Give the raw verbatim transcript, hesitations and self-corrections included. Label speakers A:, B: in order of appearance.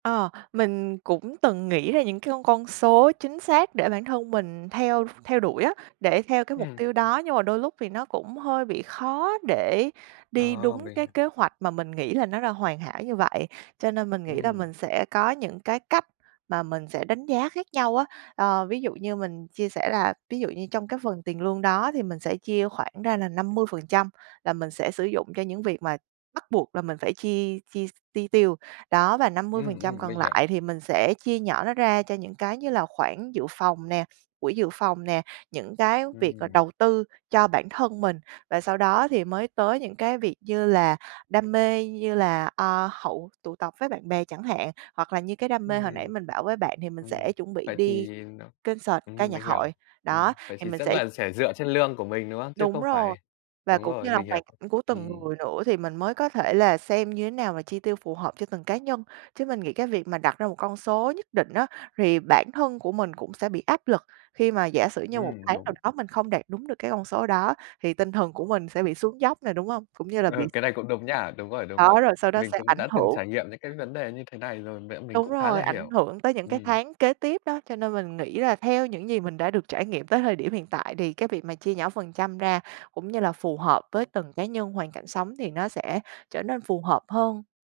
A: Ờ, mình cũng từng nghĩ ra những cái con con số chính xác để bản thân mình theo theo đuổi á, để theo cái mục
B: Ừm.
A: tiêu đó, nhưng mà đôi lúc thì nó cũng hơi bị khó để đi
B: Ồ!
A: đúng
B: Vậy
A: cái
B: hả?
A: kế hoạch mà mình nghĩ là nó đã hoàn hảo như vậy, cho nên mình nghĩ là
B: Ừm.
A: mình sẽ có những cái cách mà mình sẽ đánh giá khác nhau á. Ờ, ví dụ như mình chia sẻ là ví dụ như trong cái phần tiền lương đó thì mình sẽ chia khoảng ra là năm mươi phần trăm là mình sẽ sử dụng cho những việc mà bắt buộc là mình phải chi chi s chi tiêu, đó, và năm mươi phần
B: Ừm,
A: trăm
B: ừm,
A: còn
B: mình hiểu.
A: lại thì mình sẽ chia nhỏ nó ra cho những cái như là khoản dự phòng nè, quỹ dự phòng nè, những cái việc là
B: Ừm.
A: đầu tư cho bản thân mình. Và sau đó thì mới tới những cái việc như là đam mê, như là, à, hậu tụ tập với bạn bè chẳng hạn, hoặc là như cái đam mê hồi nãy
B: Ừm,
A: mình bảo với bạn thì mình sẽ
B: ừm.
A: chuẩn bị
B: Vậy
A: đi
B: thì n
A: concert ca
B: ừm, mình
A: nhạc hội.
B: hiểu.
A: Đó,
B: Ừm, vậy
A: thì
B: thì
A: mình
B: sẽ
A: sẽ
B: là sẽ dựa trên lương của mình, đúng không? Chứ
A: Đúng
B: không
A: rồi,
B: phải
A: và
B: đúng
A: cũng như
B: rồi,
A: là
B: mình hiểu,
A: hoàn cảnh của từng
B: ừm.
A: người nữa thì mình mới có thể là xem như thế nào mà chi tiêu phù hợp cho từng cá nhân. Chứ mình nghĩ cái việc mà đặt ra một con số nhất định á thì bản thân của mình cũng sẽ bị áp lực khi mà giả sử như một
B: Ừm,
A: tháng nào
B: đúng.
A: đó mình không đạt đúng được cái con số đó, thì tinh thần của mình sẽ bị xuống dốc nè, đúng hông? Cũng như là bị
B: Ừ, cái này cũng đúng nha, đúng rồi, đúng
A: Đó,
B: rồi.
A: rồi sau đó
B: Mình
A: sẽ
B: cũng
A: ảnh
B: đã từng
A: hưởng
B: trải nghiệm những cái vấn đề như thế này rồi, vậy nên mình
A: Đúng
B: cũng khá
A: rồi,
B: là
A: ảnh
B: hiểu.
A: hưởng tới những cái
B: Ừm.
A: tháng kế tiếp đó, cho nên mình nghĩ là theo những gì mình đã được trải nghiệm tới thời điểm hiện tại thì cái việc mà chia nhỏ phần trăm ra cũng như là phù hợp với từng cá nhân, hoàn cảnh sống thì nó sẽ trở nên phù hợp hơn.